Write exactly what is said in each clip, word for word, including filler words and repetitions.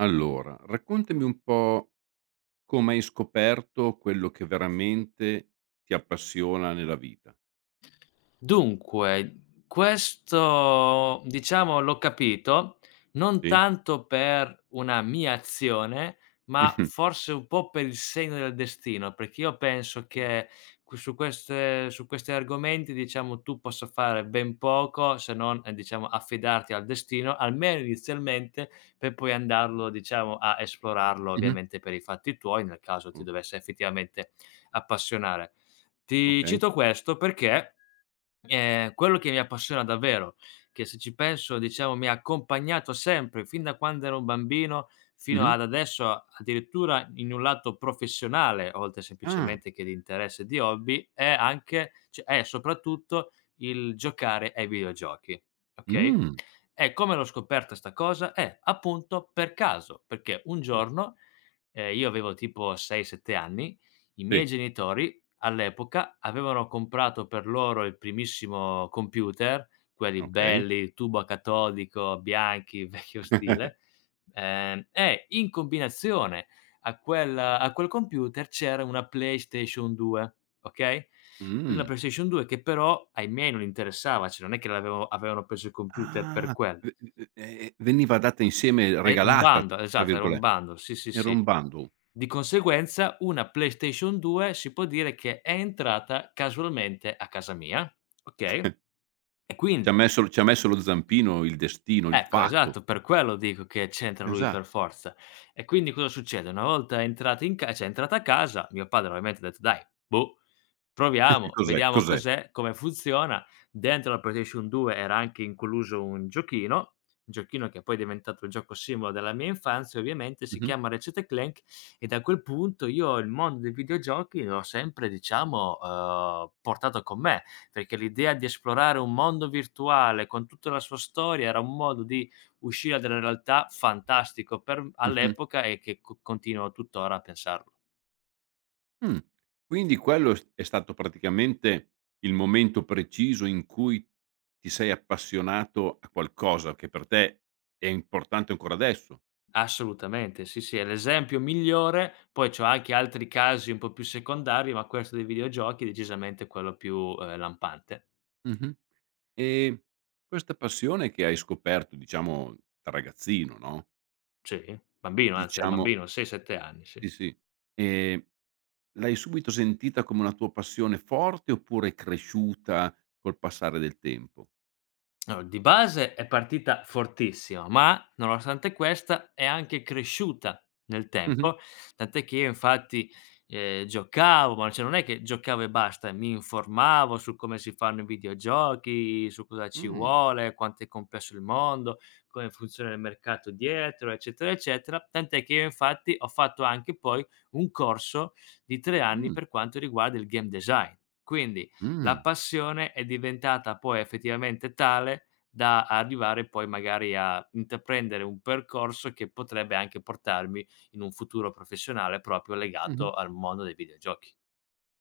Allora, raccontami un po' come hai scoperto quello che veramente ti appassiona nella vita. Dunque, questo diciamo l'ho capito, non Sì? tanto per una mia azione, ma Mh-mh. forse un po' per il segno del destino, perché io penso Mh. che que su queste su questi argomenti, diciamo, tu possa fare ben poco se non, ehm, diciamo, affidarti al destino, almeno inizialmente, per poi andarlo, diciamo, a esplorarlo Mh-mh. ovviamente per i fatti tuoi, nel caso ti O dovesse effettivamente appassionare. Ti okay. cito questo perché, ehm, quello che mi appassiona davvero, che se ci penso diciamo mi ha accompagnato sempre fin da quando ero un bambino fino Mh-mh. ad adesso, addirittura in un lato professionale, oltre Ah. semplicemente che di interesse e di hobby, è anche cioè è soprattutto il giocare ai videogiochi, okay? Mh. E come l'ho scoperta 'sta cosa? Eh, appunto per caso, perché un Ah, giorno. Ehm, io avevo tipo sei, sette anni, i miei sì, genitori all'epoca avevano comprato per loro il primissimo computer, quelli okay. belli, tubo a catodico, bianchi, vecchio stile, ehm, e in combinazione a quel a quel computer c'era una PlayStation due, okay, una Mh. PlayStation due che però ai miei non interessava, cioè non è che l'avevo avevano preso il computer per Ah, quello. v v e veniva data insieme È un "regalata" bundle, tra esatto, era un virgole bundle, sì, sì, era un sì. bundle. Di conseguenza, una PlayStation due si può dire che è entrata casualmente a casa mia, okay, e Ci ha quindi. messo ci ha messo lo zampino il destino, il Ecco, fato. esatto, per quello dico che c'entra lui Esatto. per forza. E quindi cosa succede? Una volta entrati in ca cioè entrata a casa, mio padre ovviamente ha detto: "Dai, boh, proviamo, Cos'è, vediamo cos'è? cos'è, come funziona". Dentro la PlayStation due era anche incluso un giochino, un giochino che poi è diventato il gioco simbolo della mia infanzia ovviamente, si Mh-mh. chiama Ratchet& Clank e da quel punto io il mondo dei videogiochi l'ho sempre diciamo, uhm, portato con me. Perché l'idea di esplorare un mondo virtuale con tutta la sua storia era un modo di uscire dalla realtà fantastico per Mh-mh. all'epoca e che co continuo tuttora a pensarlo. Mh. Quindi quello è s è stato praticamente il momento preciso in cui ti sei appassionato a qualcosa che per te è importante ancora adesso. Assolutamente, sì, sì, è l'esempio migliore, poi c'ho anche altri casi un po' più secondari, ma questo dei videogiochi è decisamente quello più, ehm, lampante. Mh-mh. E questa passione che hai scoperto, diciamo, da ragazzino, no, Sì, bambino, anzi ero diciamo, bambino, sei, sette anni, sì. sì, sì, ehm, l'hai subito sentita come una tua passione forte oppure è cresciuta col passare del tempo? Allora, di base è partita fortissima, ma nonostante questa è anche cresciuta nel Mh-mh. tempo, tant'è che io infatti, ehm, giocavo, ma cioè non è che giocavo e basta, mi informavo su come si fanno i videogiochi, su cosa ci Mh. vuole, quanto è complesso il mondo, come funziona il mercato dietro, eccetera, eccetera. Tant'è che io infatti ho fatto anche poi un corso di tre anni Mh. per quanto riguarda il game design. Quindi la Mh. passione è diventata poi effettivamente tale da arrivare poi magari a intraprendere un percorso che potrebbe anche portarmi in un futuro professionale proprio Mh-mh. legato al mondo dei videogiochi.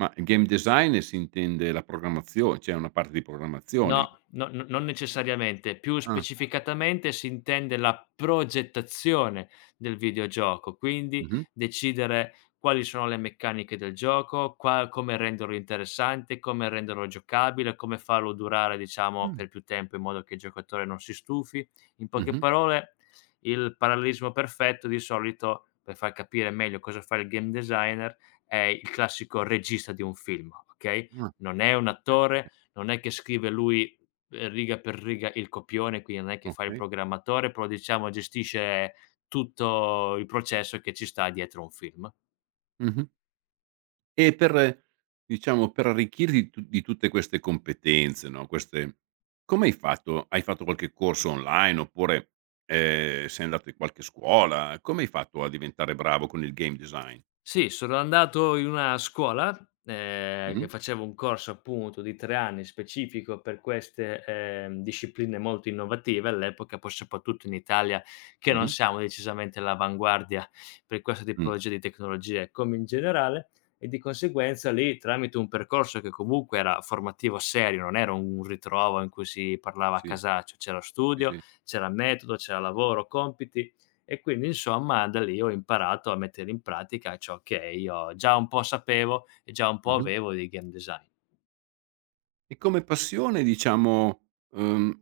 Ma il game design, si intende la programmazio c'è una parte di programmazione. No, no no, non necessariamente. Più Ah, specificatamente si intende la progettazione del videogioco, quindi mh-mh, decidere quali sono le meccaniche del gioco, qua come renderlo interessante, come renderlo giocabile, come farlo durare, diciamo, mh, per più tempo in modo che il giocatore non si stufi. In poche mh-mh, parole, il parallelismo perfetto di solito, per far capire meglio cosa fa il game designer, è il classico regista di un film, okay? ah, Non è un okay, attore, non è che scrive lui, ehm, riga per riga il copione, quindi non è che fa il okay, okay, programmatore, però diciamo gestisce tutto il processo che ci sta dietro un film. mh-mh. E per Diciamo, per arricchirti di tu di tutte queste competenze, no, queste, come hai fatto? Hai fatto qualche corso online oppure, ehm, sei andato in qualche scuola? Come hai fatto a diventare bravo con il game design? Sì, sono andato in una scuola, ehm, Mh-mh, che facevo un corso appunto di tre anni specifico per queste, ehm, discipline molto innovative all'epoca, poi soprattutto in Italia che non mh-mh, siamo decisamente all'avanguardia per questa mh, tipologia di tecnologie, come in generale, e di conseguenza lì tramite un percorso che comunque era formativo serio, non era un ritrovo in cui si parlava a sì, casaccio, c'era sì, studio, sì. c'era metodo, c'era lavoro, compiti e quindi insomma da lì ho imparato a mettere in pratica ciò che io già un po' sapevo e già un po' Mh-mh. avevo di game design. E come passione diciamo, uhm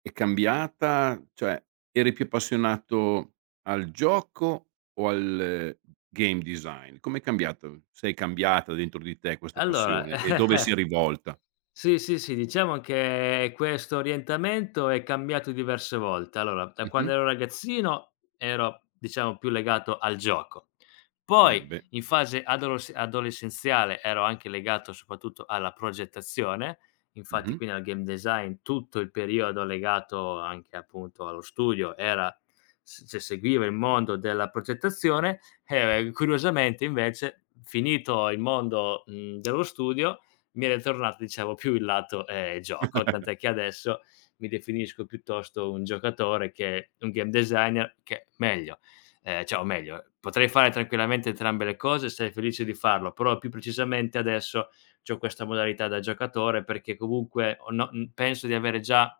è cambiata? Cioè, eri più appassionato al gioco o al eh, game design? Com'è cambiato, se è cambiata, dentro di te questa Allora, passione e dove si è rivolta? sì, sì, sì, diciamo che questo orientamento è cambiato diverse volte. Allora, da quando Mh-mh. ero ragazzino ero, diciamo, più legato al gioco. Eh Poi beh. in fase adolos adolescenziale ero anche legato soprattutto alla progettazione, infatti Mh-mh. quindi al game design tutto il periodo legato anche appunto allo studio era s se seguiva il mondo della progettazione e curiosamente invece finito il mondo, mhmm, dello studio mi era tornato diciamo più il lato, ehm, gioco, tant'è che adesso mi definisco piuttosto un giocatore che un game designer che meglio, ehm, cioè o meglio, potrei fare tranquillamente entrambe le cose e sarei felice di farlo, però più precisamente adesso c'ho questa modalità da giocatore perché comunque ho no, mhmm, penso di avere già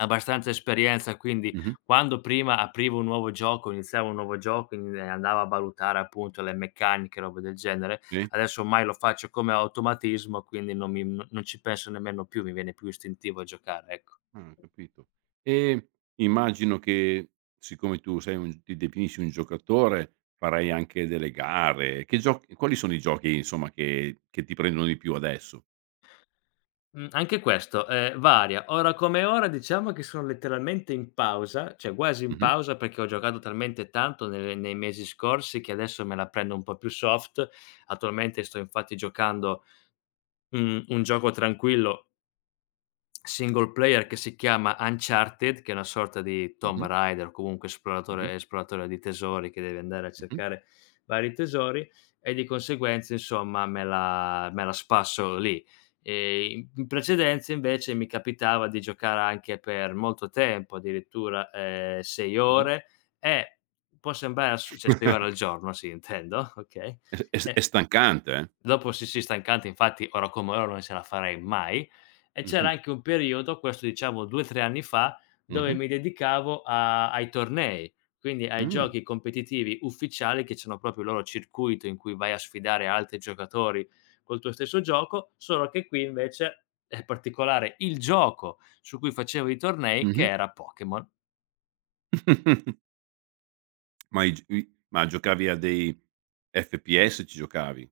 abbastanza esperienza, quindi Mh-mh. quando prima aprivo un nuovo gioco, iniziavo un nuovo gioco e e andavo a valutare appunto le meccaniche, robe del genere, Sì. adesso ormai lo faccio come automatismo, quindi non mi n non ci penso nemmeno più, mi viene più istintivo a giocare, ecco. Ah, ho capito. E immagino che siccome tu sei un ti definisci un giocatore, farai anche delle gare. Che gio Quali sono i giochi insomma che che ti prendono di più adesso? Mhmm, Anche questo, ehm, varia. Ora come ora diciamo che sono letteralmente in pausa, cioè quasi in Mh-mh. pausa perché ho giocato talmente tanto nelle nei mesi scorsi che adesso me la prendo un po' più soft. Attualmente sto infatti giocando, mhmm, un gioco tranquillo single player che si chiama Uncharted, che è una sorta di Tomb Mh-mh. Raider o comunque Mh-mh. esploratore esploratore di tesori che deve andare a Mh-mh. cercare vari tesori e di conseguenza insomma me la me la spasso lì. Ehm, in in precedenza invece mi capitava di giocare anche per molto tempo, addirittura, ehm, sei Mh-mh. ore e può sembrare assu cioè sei ore al giorno sì intendo, okay, È s è s e è stancante, eh. dopo sì, sì, stancante, infatti ora come ora non se la farei mai. E c'era Mh-mh, anche un periodo, questo diciamo due, tre anni fa, dove mh-mh, mi dedicavo a ai tornei, quindi ai mh, giochi competitivi ufficiali che c'hanno proprio il loro circuito in cui vai a sfidare altri giocatori col tuo stesso gioco, solo che qui invece è particolare il gioco su cui facevo i tornei che mh-mh. era Pokémon. Ma i g i ma giocavi a dei F P S, ci giocavi?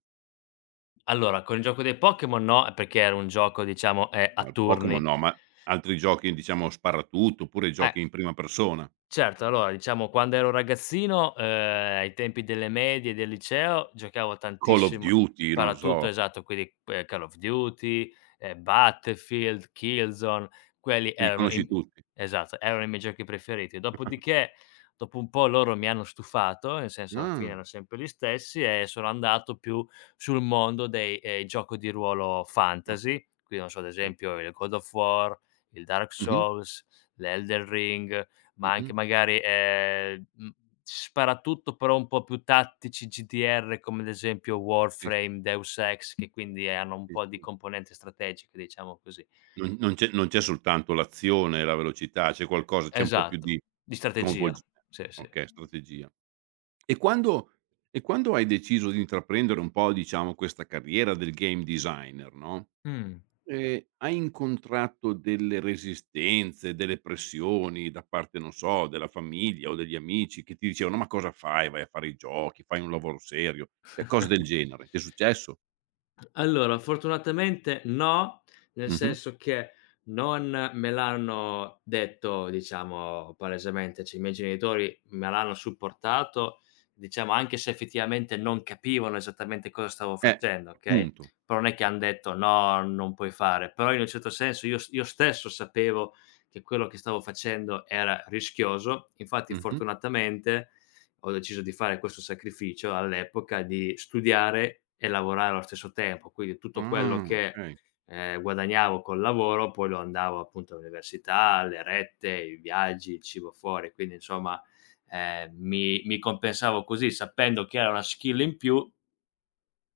Allora, con il gioco dei Pokémon no, perché era un gioco diciamo, ehm, No, a al Pokémon turni. no, ma altri giochi diciamo sparatutto, oppure Eh, giochi in prima persona? certo, allora diciamo quando ero ragazzino, uhm, ai tempi delle medie, del liceo, giocavo Call of tantissimo Duty, non lo so, sparatutto, esatto, quindi, ehm, Call of Duty, ehm, Battlefield, Killzone, quelli li erano i conosci m tutti. esatto, erano i miei giochi preferiti. Dopodiché, dopo un po' loro mi hanno stufato, nel senso alla fine Ah, erano sempre gli stessi e sono andato più sul mondo dei, ehm, gioco di ruolo fantasy, okay, quindi non so, ad sì. esempio il God of War, il Dark Mh-mh, Souls, l'Elden Ring, ma anche mh-mh. magari, ehm, mhmm, sparatutto però un po' più tattici G D R come ad esempio Sì, Warframe, Deus Ex, che quindi hanno un sì, po' di sì. componente strategica, diciamo così. Non non c'è non c'è soltanto l'azione e la velocità, c'è qualcosa, c'è un po' più di Esatto, di coinvolgi strategia. Sì, sì. okay, strategia. E quando e quando hai deciso di intraprendere un po', diciamo, questa carriera del game designer, no, Mh. ehm, hai incontrato delle resistenze, delle pressioni da parte, non so, della famiglia o degli amici che ti dicevano: "Ma cosa fai? Vai a fare i giochi, fai un lavoro serio", e cose del genere. Ti è successo? Allora, fortunatamente no, nel Mh-mh. senso che non me l'hanno detto, diciamo, palesemente, cioè i miei genitori me l'hanno supportato, diciamo, anche se effettivamente non capivano esattamente cosa stavo Eh, facendo, okay, appunto. però non è che han detto: "No, non puoi fare." Però in un certo senso io s io stesso sapevo che quello che stavo facendo era rischioso, infatti Mh-mh. fortunatamente ho deciso di fare questo sacrificio all'epoca di studiare e lavorare allo stesso tempo, quindi tutto quello Ah, che, okay. ehm, guadagnavo col lavoro poi lo andavo appunto all'università, le rette, i viaggi, il cibo fuori, quindi insomma, ehm, mi mi compensavo così sapendo che era una skill in più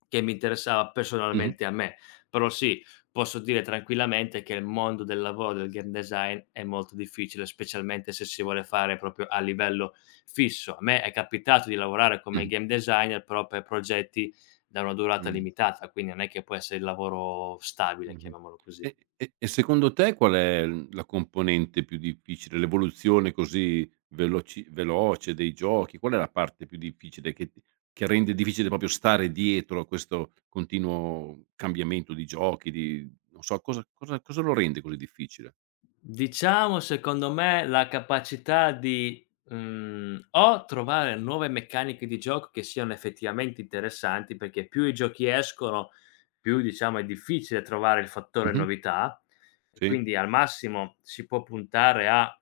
che mi interessava Mh-mh. personalmente a me. Però sì, posso dire tranquillamente che il mondo del lavoro del game design è molto difficile, specialmente se si vuole fare proprio a livello fisso. A me è capitato di lavorare Mh. come game designer, però per progetti da una durata Mh. limitata, quindi non è che può essere il lavoro stabile, Mh-mh. chiamiamolo così. E e e secondo te qual è l la componente più difficile? L'evoluzione così veloci veloce dei giochi? Qual è la parte più difficile che ti, che rende difficile proprio stare dietro a questo continuo cambiamento di giochi, di, non so, cosa cosa cosa lo rende così difficile? Diciamo secondo me la capacità di, mhmm, o trovare nuove meccaniche di gioco che siano effettivamente interessanti, perché più i giochi escono, più diciamo è difficile trovare il fattore Mh-mh. novità, e Sì. quindi al massimo si può puntare a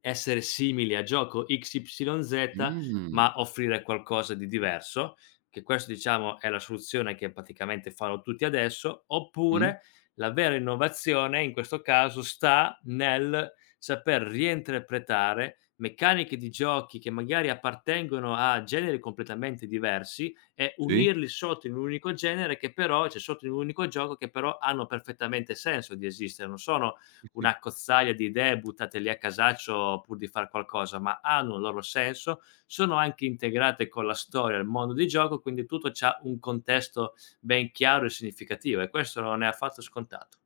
essere simili a gioco X Y Z, Mh. ma offrire qualcosa di diverso, che questo diciamo è la soluzione che praticamente fanno tutti adesso, Mh. oppure la vera innovazione in questo caso sta nel saper reinterpretare meccaniche di giochi che magari appartengono a generi completamente diversi e Sì, unirli sotto in un unico genere che però cioè sotto in un unico gioco che però hanno perfettamente senso di esistere, non sono sì, sì. un'accozzaglia di idee buttate lì a casaccio pur di far qualcosa, ma hanno un loro senso, sono anche integrate con la storia, il mondo di gioco, quindi tutto c'ha un contesto ben chiaro e significativo e questo non è affatto scontato.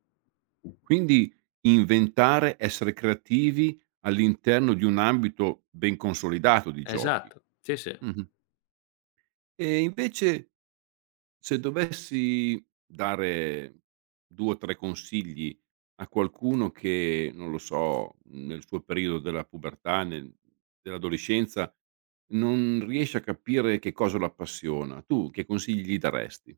Quindi inventare, essere creativi all'interno di un ambito ben consolidato di giochi. Esatto, sì, sì. Mh-mh. E invece, se dovessi dare due o tre consigli a qualcuno che, non lo so, nel suo periodo della pubertà, nel dell'adolescenza, non riesce a capire che cosa lo appassiona, tu che consigli gli daresti?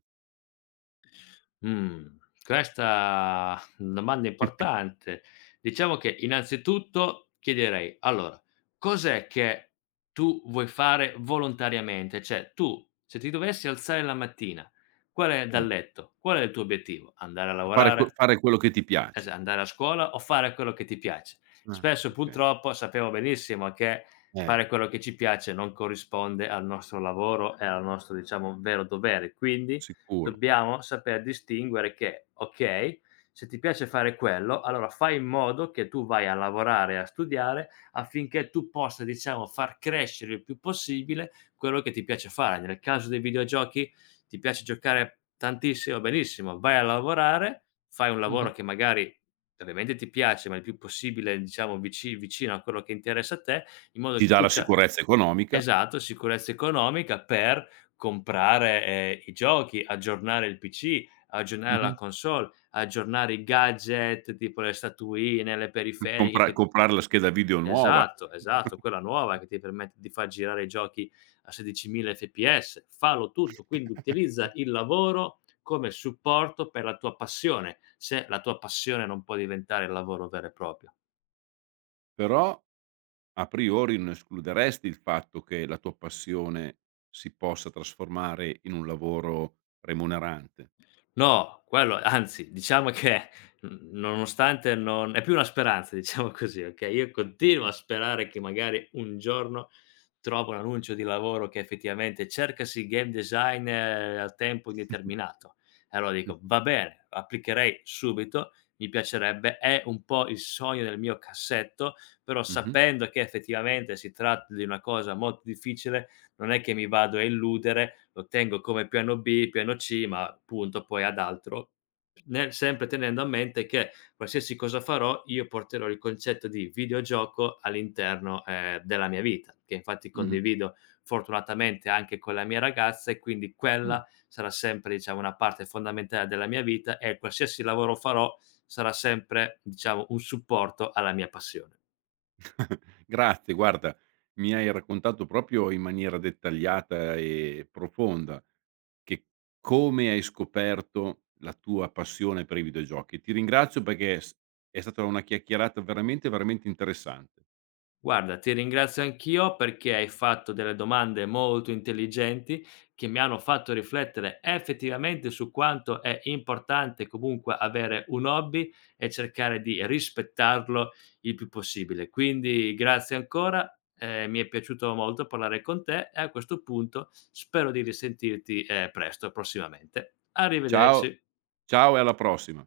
Mh, questa domanda importante. Diciamo che innanzitutto chiederei: allora, cos'è che tu vuoi fare volontariamente? Cioè tu, se ti dovessi alzare la mattina, qual è Mh. dal letto, qual è il tuo obiettivo? Andare a Fare que lavorare? fare quello che ti Esa piace. Andare a scuola o fare quello che ti piace. Ah, Spesso okay. purtroppo sappiamo benissimo che Eh. fare quello che ci piace non corrisponde al nostro lavoro e al nostro, diciamo, vero dovere. Quindi Sicuro. dobbiamo saper distinguere che, okay, se ti piace fare quello, allora fai in modo che tu vai a lavorare e a studiare affinché tu possa, diciamo, far crescere il più possibile quello che ti piace fare. Nel caso dei videogiochi ti piace giocare tantissimo, benissimo, vai a lavorare, fai un Mh-mh. lavoro che magari ovviamente ti piace, ma il più possibile diciamo vici vicino a quello che interessa a te, in modo Ti che dà tu la c'ha. sicurezza economica. Esatto, sicurezza economica per comprare, ehm, i giochi, aggiornare il P C, aggiornare la Mh-mh. console, aggiornare i gadget tipo le statuine, le periferiche Compra che. comprare la scheda video nuova. Esatto, esatto, quella nuova che ti permette di far girare i giochi a sedicimila fps. Fallo tutto, quindi utilizza il lavoro come supporto per la tua passione, se la tua passione non può diventare il lavoro vero e proprio. Però a priori non escluderesti il fatto che la tua passione si possa trasformare in un lavoro remunerante. No, quello anzi, diciamo che n nonostante non è più una speranza, diciamo così, okay, io Sì, continuo sì. a sperare che magari un giorno trovo un annuncio di lavoro che effettivamente: "Cercasi game designer a tempo indeterminato". E allora dico: "Va bene, applicherei subito, mi piacerebbe, è un po' il sogno nel mio cassetto", però Mh-mh, sapendo che effettivamente si tratta di una cosa molto difficile non è che mi vado a illudere, lo tengo come piano bi, piano ci, ma punto poi ad altro, nel sempre tenendo a mente che qualsiasi cosa farò io porterò il concetto di videogioco all'interno, ehm, della mia vita, che infatti mh-mh, condivido fortunatamente anche con la mia ragazza e quindi mh. quella sarà sempre, diciamo, una parte fondamentale della mia vita e qualsiasi lavoro farò sarà sempre, diciamo, un supporto alla mia passione. Grazie, guarda, mi hai raccontato proprio in maniera dettagliata e profonda che come hai scoperto la tua passione per i videogiochi. Ti ringrazio perché s è stata una chiacchierata veramente, veramente interessante. Guarda, ti ringrazio anch'io perché hai fatto delle domande molto intelligenti che mi hanno fatto riflettere effettivamente su quanto è importante comunque avere un hobby e cercare di rispettarlo il più possibile. Quindi grazie ancora, eh, mi è piaciuto molto parlare con te e a questo punto spero di risentirti eh, presto, prossimamente. Ciao Arrivederci. ciao e alla prossima.